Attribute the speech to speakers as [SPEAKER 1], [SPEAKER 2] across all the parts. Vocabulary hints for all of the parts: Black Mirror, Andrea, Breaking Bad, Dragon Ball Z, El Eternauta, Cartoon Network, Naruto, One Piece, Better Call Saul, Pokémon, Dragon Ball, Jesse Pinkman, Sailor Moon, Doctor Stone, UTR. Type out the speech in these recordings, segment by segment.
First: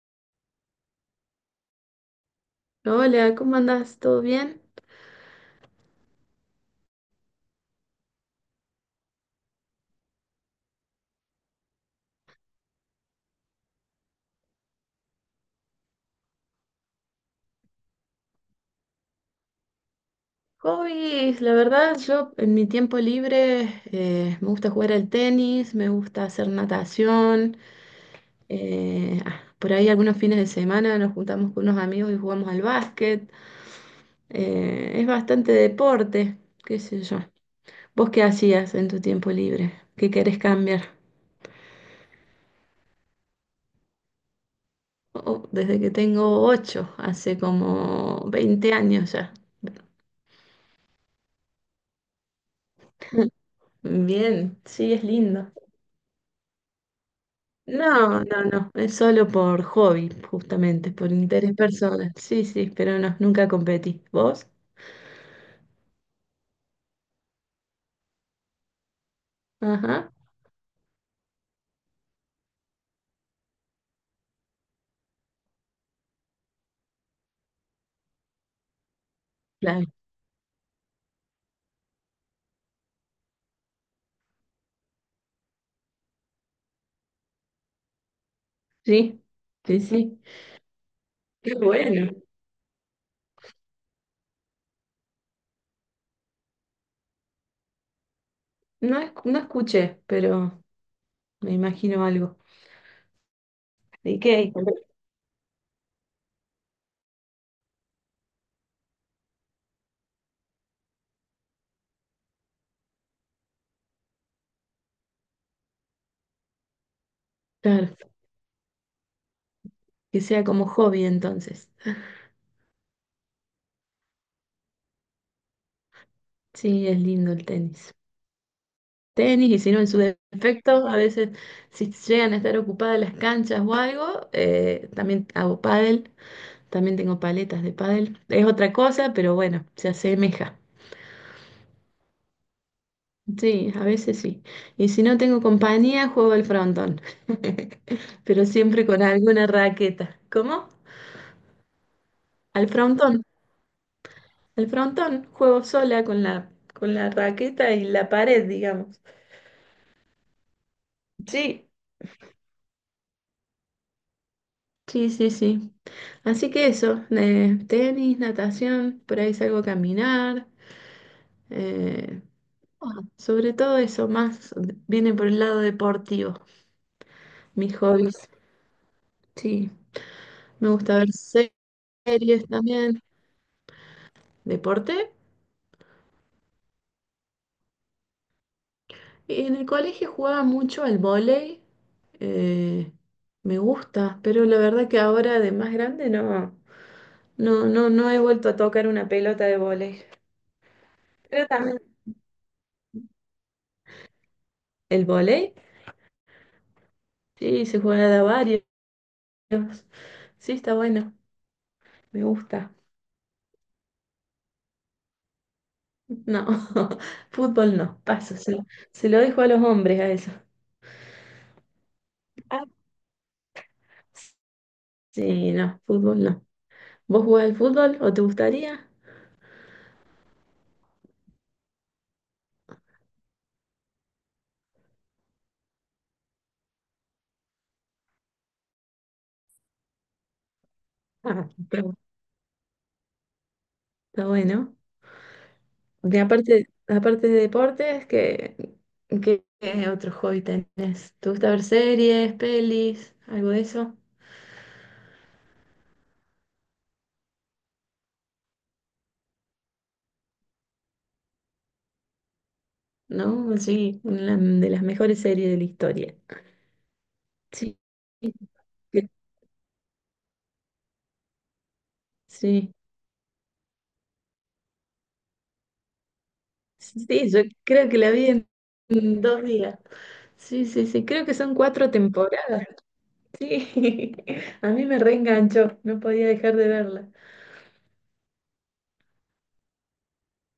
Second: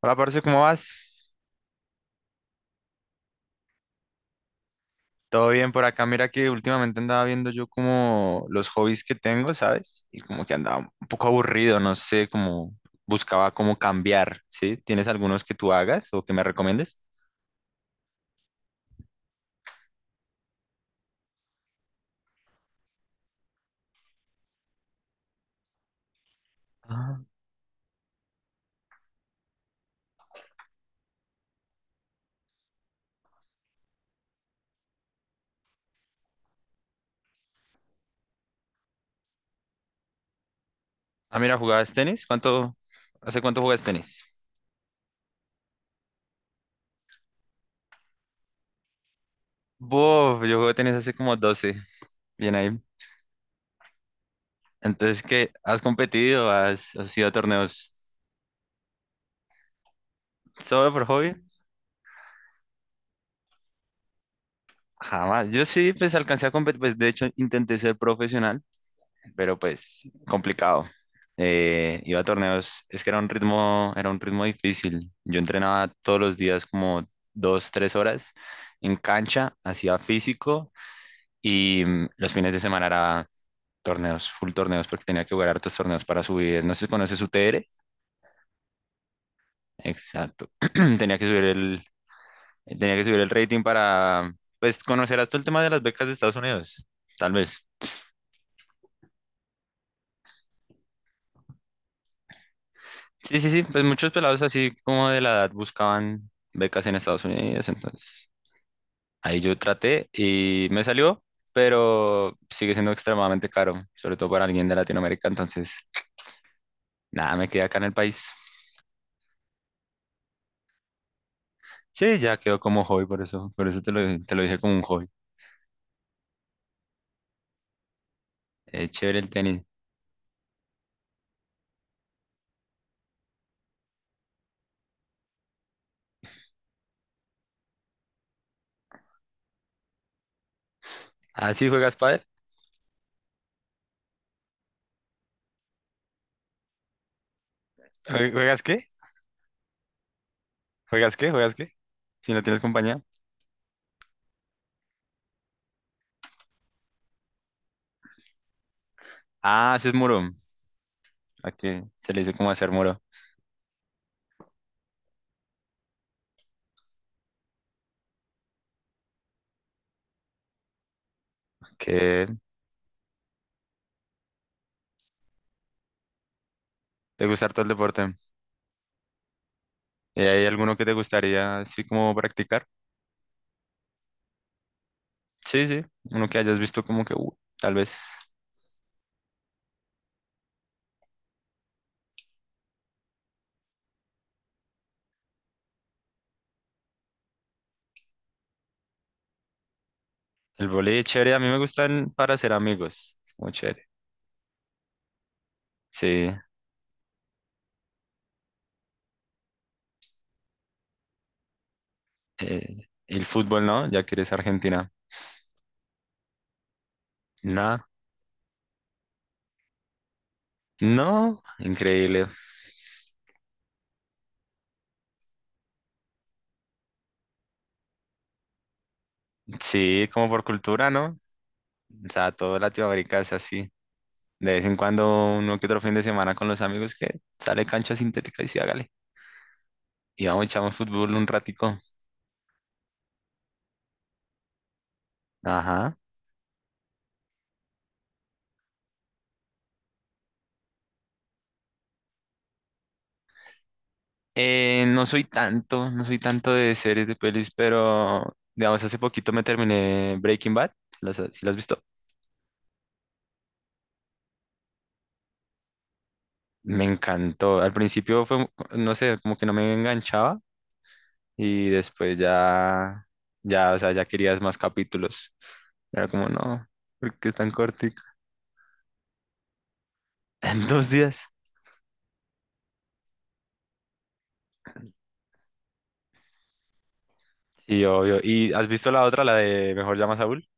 [SPEAKER 1] Hola, parce, ¿cómo vas?
[SPEAKER 2] Hola, ¿cómo andás? ¿Todo bien?
[SPEAKER 1] Todo bien por acá. Mira que últimamente andaba viendo yo como los hobbies que tengo, ¿sabes? Y como que andaba un poco aburrido, no sé, como buscaba cómo cambiar, ¿sí? ¿Tienes algunos que tú hagas o que me recomiendes?
[SPEAKER 2] Hobbies, la verdad, yo en mi tiempo libre me gusta jugar al tenis, me gusta hacer
[SPEAKER 1] Ah.
[SPEAKER 2] natación. Por ahí algunos fines de semana nos juntamos con unos amigos y jugamos al básquet. Es bastante deporte, qué sé yo. ¿Vos qué hacías en tu tiempo libre? ¿Qué querés cambiar?
[SPEAKER 1] Ah, mira, ¿jugabas tenis? Hace cuánto juegas tenis?
[SPEAKER 2] Oh, Desde que tengo ocho, hace como 20 años ya.
[SPEAKER 1] Bof, yo juego tenis hace como 12, bien ahí.
[SPEAKER 2] Bien, sí, es
[SPEAKER 1] Entonces,
[SPEAKER 2] lindo.
[SPEAKER 1] ¿qué? ¿Has competido? ¿Has ido a torneos?
[SPEAKER 2] No, no, no, es solo por hobby, justamente,
[SPEAKER 1] ¿Solo por
[SPEAKER 2] por
[SPEAKER 1] hobby?
[SPEAKER 2] interés personal. Sí, sí, pero no, nunca competí. ¿Vos?
[SPEAKER 1] Jamás. Yo sí, pues alcancé a competir, pues de hecho intenté ser profesional, pero pues
[SPEAKER 2] Ajá,
[SPEAKER 1] complicado. Iba a torneos, es que era un ritmo difícil. Yo entrenaba todos los días como 2, 3 horas en cancha,
[SPEAKER 2] claro.
[SPEAKER 1] hacía físico y los fines de semana era torneos, full torneos, porque tenía que jugar hartos torneos para subir. No sé si conoces UTR.
[SPEAKER 2] Sí, sí, sí.
[SPEAKER 1] Exacto. Tenía que subir
[SPEAKER 2] Qué
[SPEAKER 1] el,
[SPEAKER 2] bueno.
[SPEAKER 1] tenía que subir el rating para, pues, conocer hasta el tema de las becas de Estados Unidos, tal vez.
[SPEAKER 2] No, no escuché, pero me imagino algo.
[SPEAKER 1] Sí, sí, sí, pues muchos
[SPEAKER 2] ¿De
[SPEAKER 1] pelados
[SPEAKER 2] qué?
[SPEAKER 1] así como de la edad buscaban becas en Estados Unidos, entonces ahí yo traté y me salió, pero sigue siendo extremadamente caro, sobre todo para alguien de Latinoamérica, entonces nada, me quedé acá en el
[SPEAKER 2] Claro,
[SPEAKER 1] país.
[SPEAKER 2] que sea como hobby entonces.
[SPEAKER 1] Sí, ya quedó como hobby, por eso, te lo dije como un hobby.
[SPEAKER 2] Sí, es lindo el tenis.
[SPEAKER 1] Chévere el
[SPEAKER 2] Tenis, y
[SPEAKER 1] tenis.
[SPEAKER 2] si no, en su defecto, a veces si llegan a estar ocupadas las canchas o algo, también hago pádel. También tengo paletas de pádel. Es otra cosa, pero bueno, se asemeja.
[SPEAKER 1] Ah, sí, ¿juegas pádel?
[SPEAKER 2] Sí, a veces sí. Y si no tengo compañía, juego al frontón. Pero
[SPEAKER 1] ¿Juegas
[SPEAKER 2] siempre
[SPEAKER 1] qué?
[SPEAKER 2] con alguna raqueta. ¿Cómo?
[SPEAKER 1] ¿Juegas qué? ¿Juegas qué? Si no tienes
[SPEAKER 2] Al
[SPEAKER 1] compañía.
[SPEAKER 2] frontón. Al frontón. Juego sola con la raqueta y la pared, digamos.
[SPEAKER 1] Ah, haces muro.
[SPEAKER 2] Sí,
[SPEAKER 1] Aquí se le dice como hacer muro.
[SPEAKER 2] sí, sí, sí. Así que eso, tenis, natación, por ahí salgo a caminar. eh,
[SPEAKER 1] ¿Qué?
[SPEAKER 2] Sobre todo eso, más viene por el lado deportivo,
[SPEAKER 1] ¿Te gusta todo el
[SPEAKER 2] mis
[SPEAKER 1] deporte?
[SPEAKER 2] hobbies. Sí,
[SPEAKER 1] ¿Y hay
[SPEAKER 2] me
[SPEAKER 1] alguno que te
[SPEAKER 2] gusta ver
[SPEAKER 1] gustaría así como
[SPEAKER 2] series
[SPEAKER 1] practicar?
[SPEAKER 2] también, deporte.
[SPEAKER 1] Sí, sí, uno que hayas visto como que tal vez
[SPEAKER 2] Y en el colegio jugaba mucho al vóley, eh, me gusta, pero la verdad que ahora de más grande no, no, no, no he vuelto a tocar una pelota de vóley.
[SPEAKER 1] el voleibol es chévere, a mí
[SPEAKER 2] Pero
[SPEAKER 1] me
[SPEAKER 2] también
[SPEAKER 1] gustan para hacer amigos, es muy chévere.
[SPEAKER 2] el vóley,
[SPEAKER 1] Sí,
[SPEAKER 2] sí, se juega de a varios. Sí, está bueno, me gusta.
[SPEAKER 1] el fútbol no, ya que eres argentina.
[SPEAKER 2] No, fútbol
[SPEAKER 1] No,
[SPEAKER 2] no, paso, se lo dejo a los hombres a eso.
[SPEAKER 1] no, increíble.
[SPEAKER 2] Ah, sí, no, fútbol no. ¿Vos jugás al fútbol o te gustaría?
[SPEAKER 1] Sí, como por cultura, ¿no? O sea, todo Latinoamérica es así. De vez en cuando, uno que otro fin de semana con los amigos que sale cancha sintética y sí, hágale. Y vamos, echamos fútbol un
[SPEAKER 2] Ah,
[SPEAKER 1] ratico.
[SPEAKER 2] está Está bueno.
[SPEAKER 1] Ajá.
[SPEAKER 2] Porque aparte, aparte de deportes, ¿qué otro hobby tenés? ¿Te gusta ver series, pelis, algo de eso?
[SPEAKER 1] No soy tanto, no soy tanto de series de pelis, pero digamos, hace poquito me terminé Breaking Bad, ¿sí las has visto?
[SPEAKER 2] ¿No? Sí, una de las mejores series de la historia.
[SPEAKER 1] Me encantó. Al
[SPEAKER 2] Sí,
[SPEAKER 1] principio fue, no
[SPEAKER 2] que-
[SPEAKER 1] sé, como que no me enganchaba y después
[SPEAKER 2] sí,
[SPEAKER 1] ya, ya, o sea, ya querías más capítulos. Era como, no, porque
[SPEAKER 2] sí,
[SPEAKER 1] es
[SPEAKER 2] yo
[SPEAKER 1] tan
[SPEAKER 2] creo que
[SPEAKER 1] cortico.
[SPEAKER 2] la vi en 2 días.
[SPEAKER 1] En
[SPEAKER 2] Sí, sí,
[SPEAKER 1] dos
[SPEAKER 2] sí,
[SPEAKER 1] días.
[SPEAKER 2] creo que son cuatro temporadas. Sí, a mí me reenganchó, no podía dejar de verla.
[SPEAKER 1] Sí, obvio. ¿Y has visto la otra, la de Mejor llama a Saúl?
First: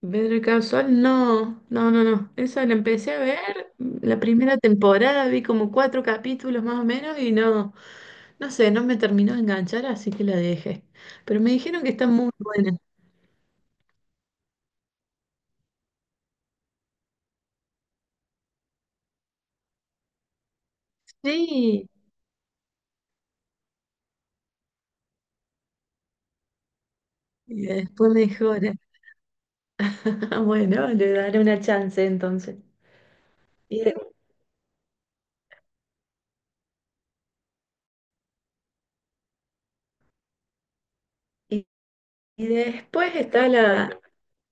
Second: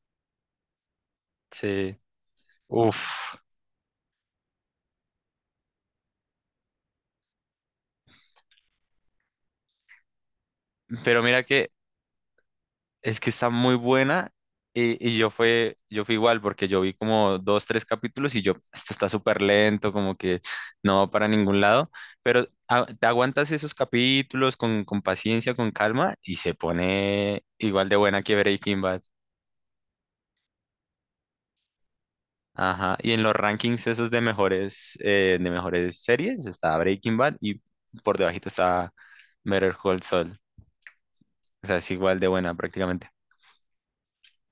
[SPEAKER 2] Better Call Saul, no, no,
[SPEAKER 1] Sí.
[SPEAKER 2] no, no. Esa la
[SPEAKER 1] Uf.
[SPEAKER 2] empecé a ver, la primera temporada vi como cuatro capítulos más o menos y no, no sé, no me terminó de enganchar, así que la dejé.
[SPEAKER 1] Pero
[SPEAKER 2] Pero
[SPEAKER 1] mira
[SPEAKER 2] me
[SPEAKER 1] que
[SPEAKER 2] dijeron que está muy buena.
[SPEAKER 1] Es que está muy buena y yo fui igual porque yo vi como 2, 3 capítulos y yo, esto está súper lento, como que no va para ningún
[SPEAKER 2] Sí,
[SPEAKER 1] lado, pero te aguantas esos capítulos con paciencia, con calma y se pone
[SPEAKER 2] y
[SPEAKER 1] igual de
[SPEAKER 2] después
[SPEAKER 1] buena que
[SPEAKER 2] mejora.
[SPEAKER 1] Breaking Bad.
[SPEAKER 2] Bueno, le daré una chance entonces.
[SPEAKER 1] Ajá, y en los
[SPEAKER 2] Y,
[SPEAKER 1] rankings
[SPEAKER 2] de-
[SPEAKER 1] esos de mejores series está Breaking Bad y por debajito está Better Call Saul.
[SPEAKER 2] y-
[SPEAKER 1] O sea, es igual de
[SPEAKER 2] y
[SPEAKER 1] buena prácticamente.
[SPEAKER 2] después está la,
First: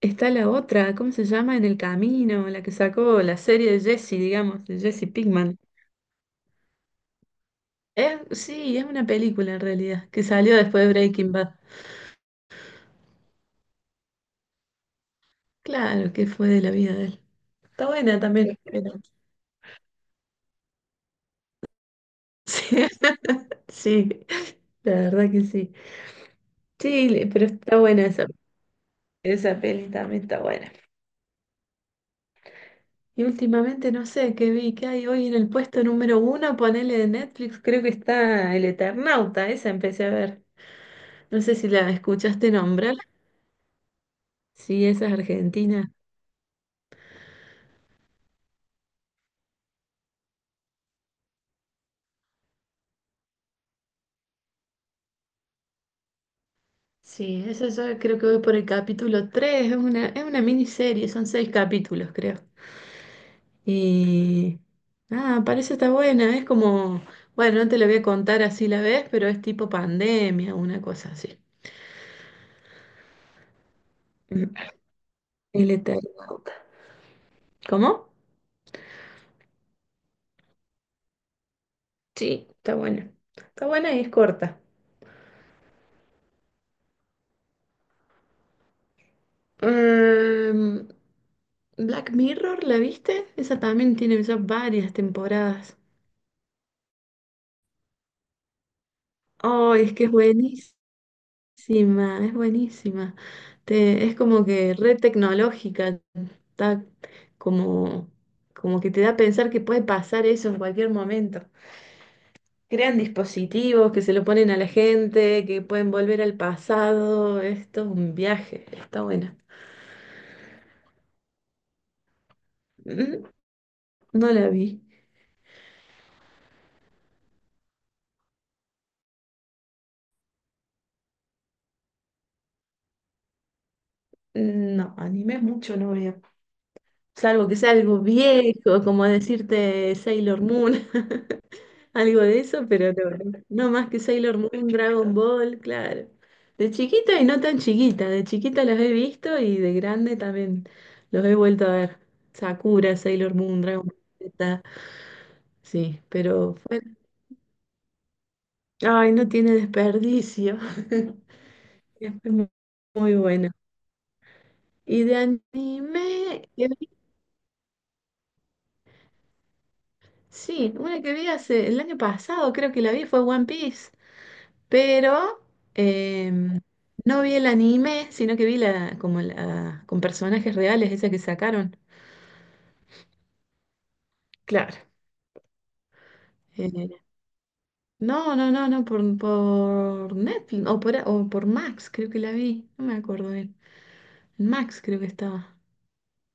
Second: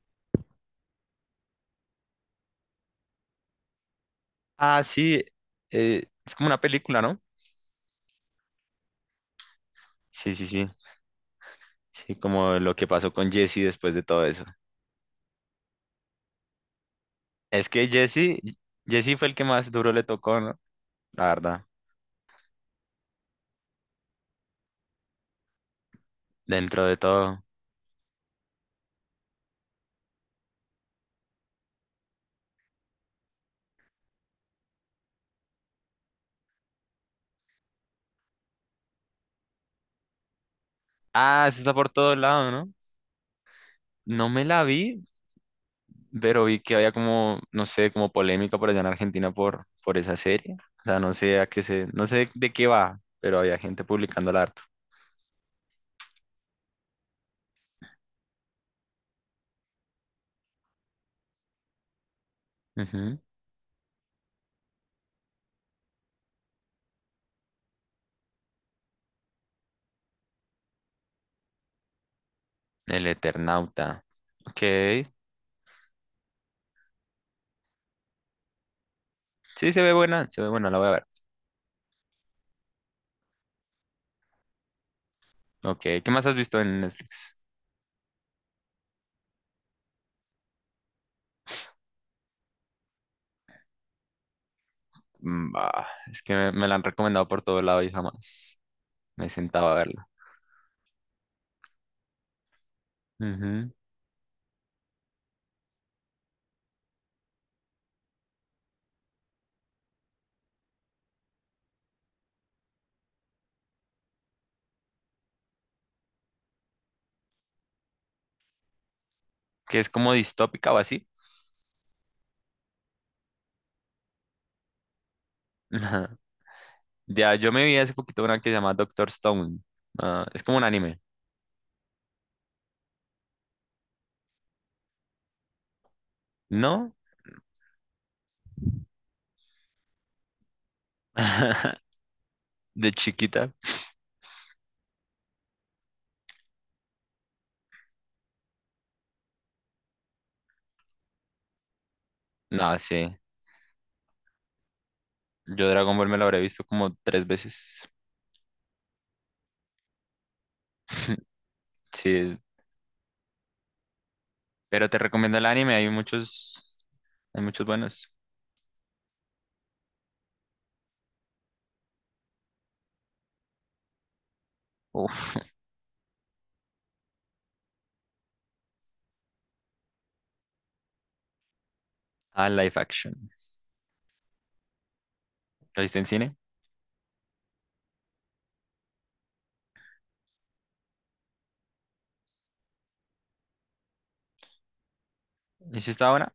[SPEAKER 2] está la otra, ¿cómo se llama? En el camino, la que sacó la serie de Jesse, digamos, de
[SPEAKER 1] Ah,
[SPEAKER 2] Jesse
[SPEAKER 1] sí,
[SPEAKER 2] Pinkman.
[SPEAKER 1] es como una película, ¿no?
[SPEAKER 2] Sí, es una película en realidad, que
[SPEAKER 1] Sí, sí,
[SPEAKER 2] salió
[SPEAKER 1] sí.
[SPEAKER 2] después de Breaking Bad.
[SPEAKER 1] Sí, como lo que pasó con Jesse después de todo eso.
[SPEAKER 2] Claro, que fue de la vida de él.
[SPEAKER 1] Es
[SPEAKER 2] Está
[SPEAKER 1] que
[SPEAKER 2] buena
[SPEAKER 1] Jesse,
[SPEAKER 2] también, pero
[SPEAKER 1] Jesse fue el que más duro le tocó, ¿no? La verdad,
[SPEAKER 2] sí, sí, la verdad que sí.
[SPEAKER 1] dentro de
[SPEAKER 2] Sí,
[SPEAKER 1] todo.
[SPEAKER 2] pero está buena esa, esa peli también está buena. Y últimamente no sé qué vi, qué hay hoy en el puesto número uno, ponele de Netflix, creo que está El Eternauta, esa empecé a ver. No
[SPEAKER 1] Ah,
[SPEAKER 2] sé
[SPEAKER 1] eso
[SPEAKER 2] si
[SPEAKER 1] está por
[SPEAKER 2] la
[SPEAKER 1] todo lado,
[SPEAKER 2] escuchaste
[SPEAKER 1] ¿no?
[SPEAKER 2] nombrar,
[SPEAKER 1] No me la vi,
[SPEAKER 2] sí, esa es argentina.
[SPEAKER 1] pero vi que había como, no sé, como polémica por allá en Argentina por esa serie. O sea, no sé a qué se, no sé de qué va, pero había gente publicándola harto.
[SPEAKER 2] Sí, eso yo creo que voy por el capítulo 3. Es una miniserie, son seis capítulos, creo.
[SPEAKER 1] Ujú.
[SPEAKER 2] Y parece está buena, es como, bueno, no te la voy a contar así la ves, pero es tipo pandemia, una cosa así.
[SPEAKER 1] El Eternauta.
[SPEAKER 2] Mm.
[SPEAKER 1] Ok.
[SPEAKER 2] El Eternauta. ¿Cómo?
[SPEAKER 1] Sí, se ve buena, la voy a ver.
[SPEAKER 2] Sí, está buena. Está buena y es corta.
[SPEAKER 1] Ok, ¿qué más has visto en Netflix?
[SPEAKER 2] Em, Black Mirror, ¿la viste? Esa también tiene ya varias temporadas.
[SPEAKER 1] Bah, es que me la han recomendado por todo lado y jamás me sentaba a
[SPEAKER 2] Oh, es que
[SPEAKER 1] verla.
[SPEAKER 2] es buenísima. Sí, ma, es buenísima.
[SPEAKER 1] Ujú.
[SPEAKER 2] Te, es como que red tecnológica, está como, como que te da a pensar que puede pasar eso en cualquier momento. Crean dispositivos que se lo ponen a la gente, que pueden volver al pasado. Esto es un viaje, está buena.
[SPEAKER 1] Que es como distópica o así.
[SPEAKER 2] Mm. No la vi.
[SPEAKER 1] Ya, yo me vi hace poquito una que se llama Doctor Stone. Ah, es como un anime.
[SPEAKER 2] No, anime mucho no veo.
[SPEAKER 1] ¿No?
[SPEAKER 2] Salvo que sea algo viejo, como decirte Sailor Moon, algo de eso,
[SPEAKER 1] De
[SPEAKER 2] pero no,
[SPEAKER 1] chiquita.
[SPEAKER 2] no más que Sailor Moon, Dragon Ball, claro. De chiquita y no tan chiquita, de chiquita los he visto y de grande también los he vuelto a ver.
[SPEAKER 1] No,
[SPEAKER 2] Sakura,
[SPEAKER 1] sí.
[SPEAKER 2] Sailor Moon, Dragon Ball Z,
[SPEAKER 1] Yo Dragon
[SPEAKER 2] sí,
[SPEAKER 1] Ball me lo habré visto como tres veces.
[SPEAKER 2] ay, no tiene desperdicio. Es
[SPEAKER 1] Sí.
[SPEAKER 2] muy, muy bueno.
[SPEAKER 1] Pero te
[SPEAKER 2] Y de
[SPEAKER 1] recomiendo el anime.
[SPEAKER 2] anime,
[SPEAKER 1] Hay muchos buenos.
[SPEAKER 2] sí, una que vi hace el año pasado, creo que la vi, fue One Piece.
[SPEAKER 1] Uf.
[SPEAKER 2] pero em, no vi el anime, sino que vi con personajes reales, esa que sacaron.
[SPEAKER 1] Ah, live action.
[SPEAKER 2] Claro.
[SPEAKER 1] ¿Lo viste en cine?
[SPEAKER 2] Eh, no, no, no, no, por Netflix o por Max, creo que la vi, no me acuerdo bien. En Max creo que estaba.
[SPEAKER 1] ¿Hiciste ahora?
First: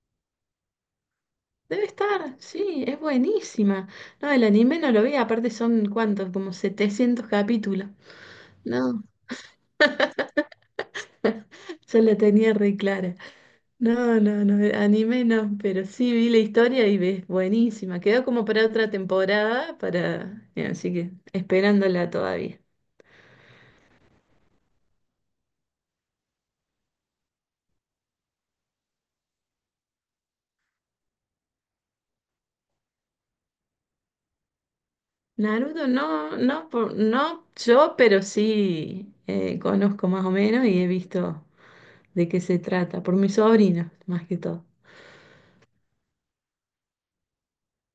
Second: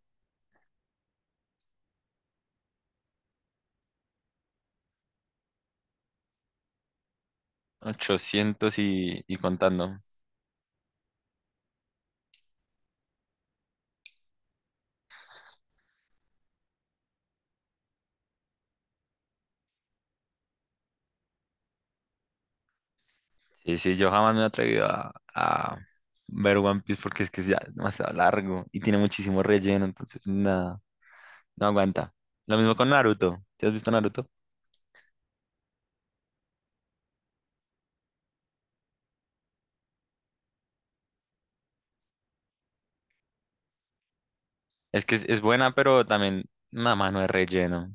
[SPEAKER 2] Debe estar, sí, es buenísima. No, el anime no lo vi, aparte son cuántos, como 700 capítulos.
[SPEAKER 1] 800
[SPEAKER 2] No,
[SPEAKER 1] y contando.
[SPEAKER 2] yo la tenía re clara. No, no, no, anime no, pero sí vi la historia y ves, buenísima. Quedó como para otra temporada, así que esperándola todavía.
[SPEAKER 1] Sí, sí, yo jamás me he atrevido a ver One Piece porque es que es ya demasiado largo y tiene muchísimo relleno, entonces nada, no aguanta. Lo mismo con Naruto. ¿Te has visto Naruto?
[SPEAKER 2] Naruto no, no, no yo, pero sí conozco más o menos y he visto de qué se trata, por mis sobrinos, más que todo.
[SPEAKER 1] Es que es buena, pero también nada más no es relleno.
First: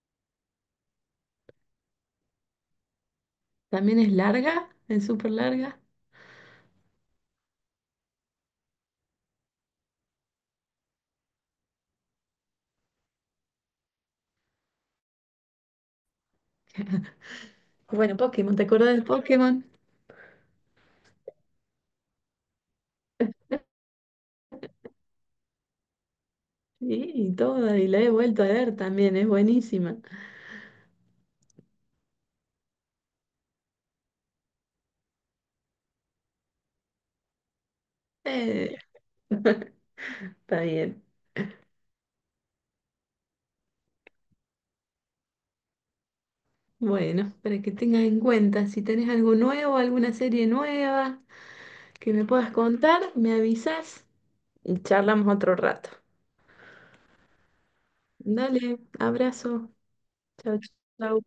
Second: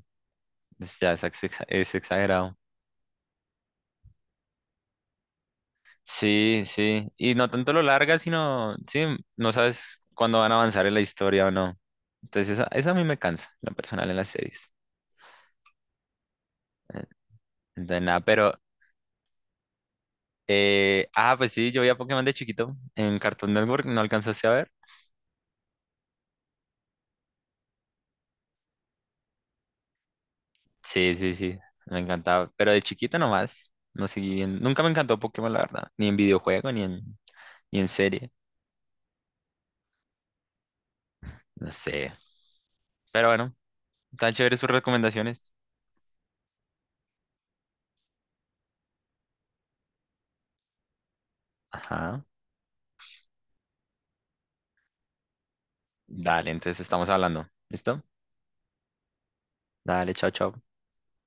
[SPEAKER 1] Es, ya es, es exagerado.
[SPEAKER 2] También es larga, es súper larga.
[SPEAKER 1] Sí, sí. Y no tanto lo larga, sino, sí, no sabes cuándo van a avanzar en la historia o no. Entonces eso a mí me cansa, lo personal en las series. Eh, Entonces
[SPEAKER 2] Bueno,
[SPEAKER 1] nada, pero
[SPEAKER 2] Pokémon, ¿te acuerdas del Pokémon?
[SPEAKER 1] Ah, Pues sí, yo veía Pokémon de chiquito en Cartoon Network, ¿no alcanzaste a ver?
[SPEAKER 2] Sí, y toda, y la he vuelto a ver también, es buenísima.
[SPEAKER 1] Sí, sí, sí, me encantaba, pero de chiquito nomás, no, seguí bien, nunca me encantó Pokémon, la verdad, ni en videojuego, ni en serie,
[SPEAKER 2] Eh, está bien.
[SPEAKER 1] no sé, pero bueno, tan chévere sus recomendaciones.
[SPEAKER 2] Bueno, para que tengas en cuenta, si tenés algo nuevo, alguna serie nueva que
[SPEAKER 1] Ajá,
[SPEAKER 2] me puedas contar, me avisas y charlamos otro rato.
[SPEAKER 1] dale, entonces estamos hablando, ¿listo?
[SPEAKER 2] Dale, abrazo.
[SPEAKER 1] Dale, chao,
[SPEAKER 2] Chao,
[SPEAKER 1] chao.
[SPEAKER 2] chao.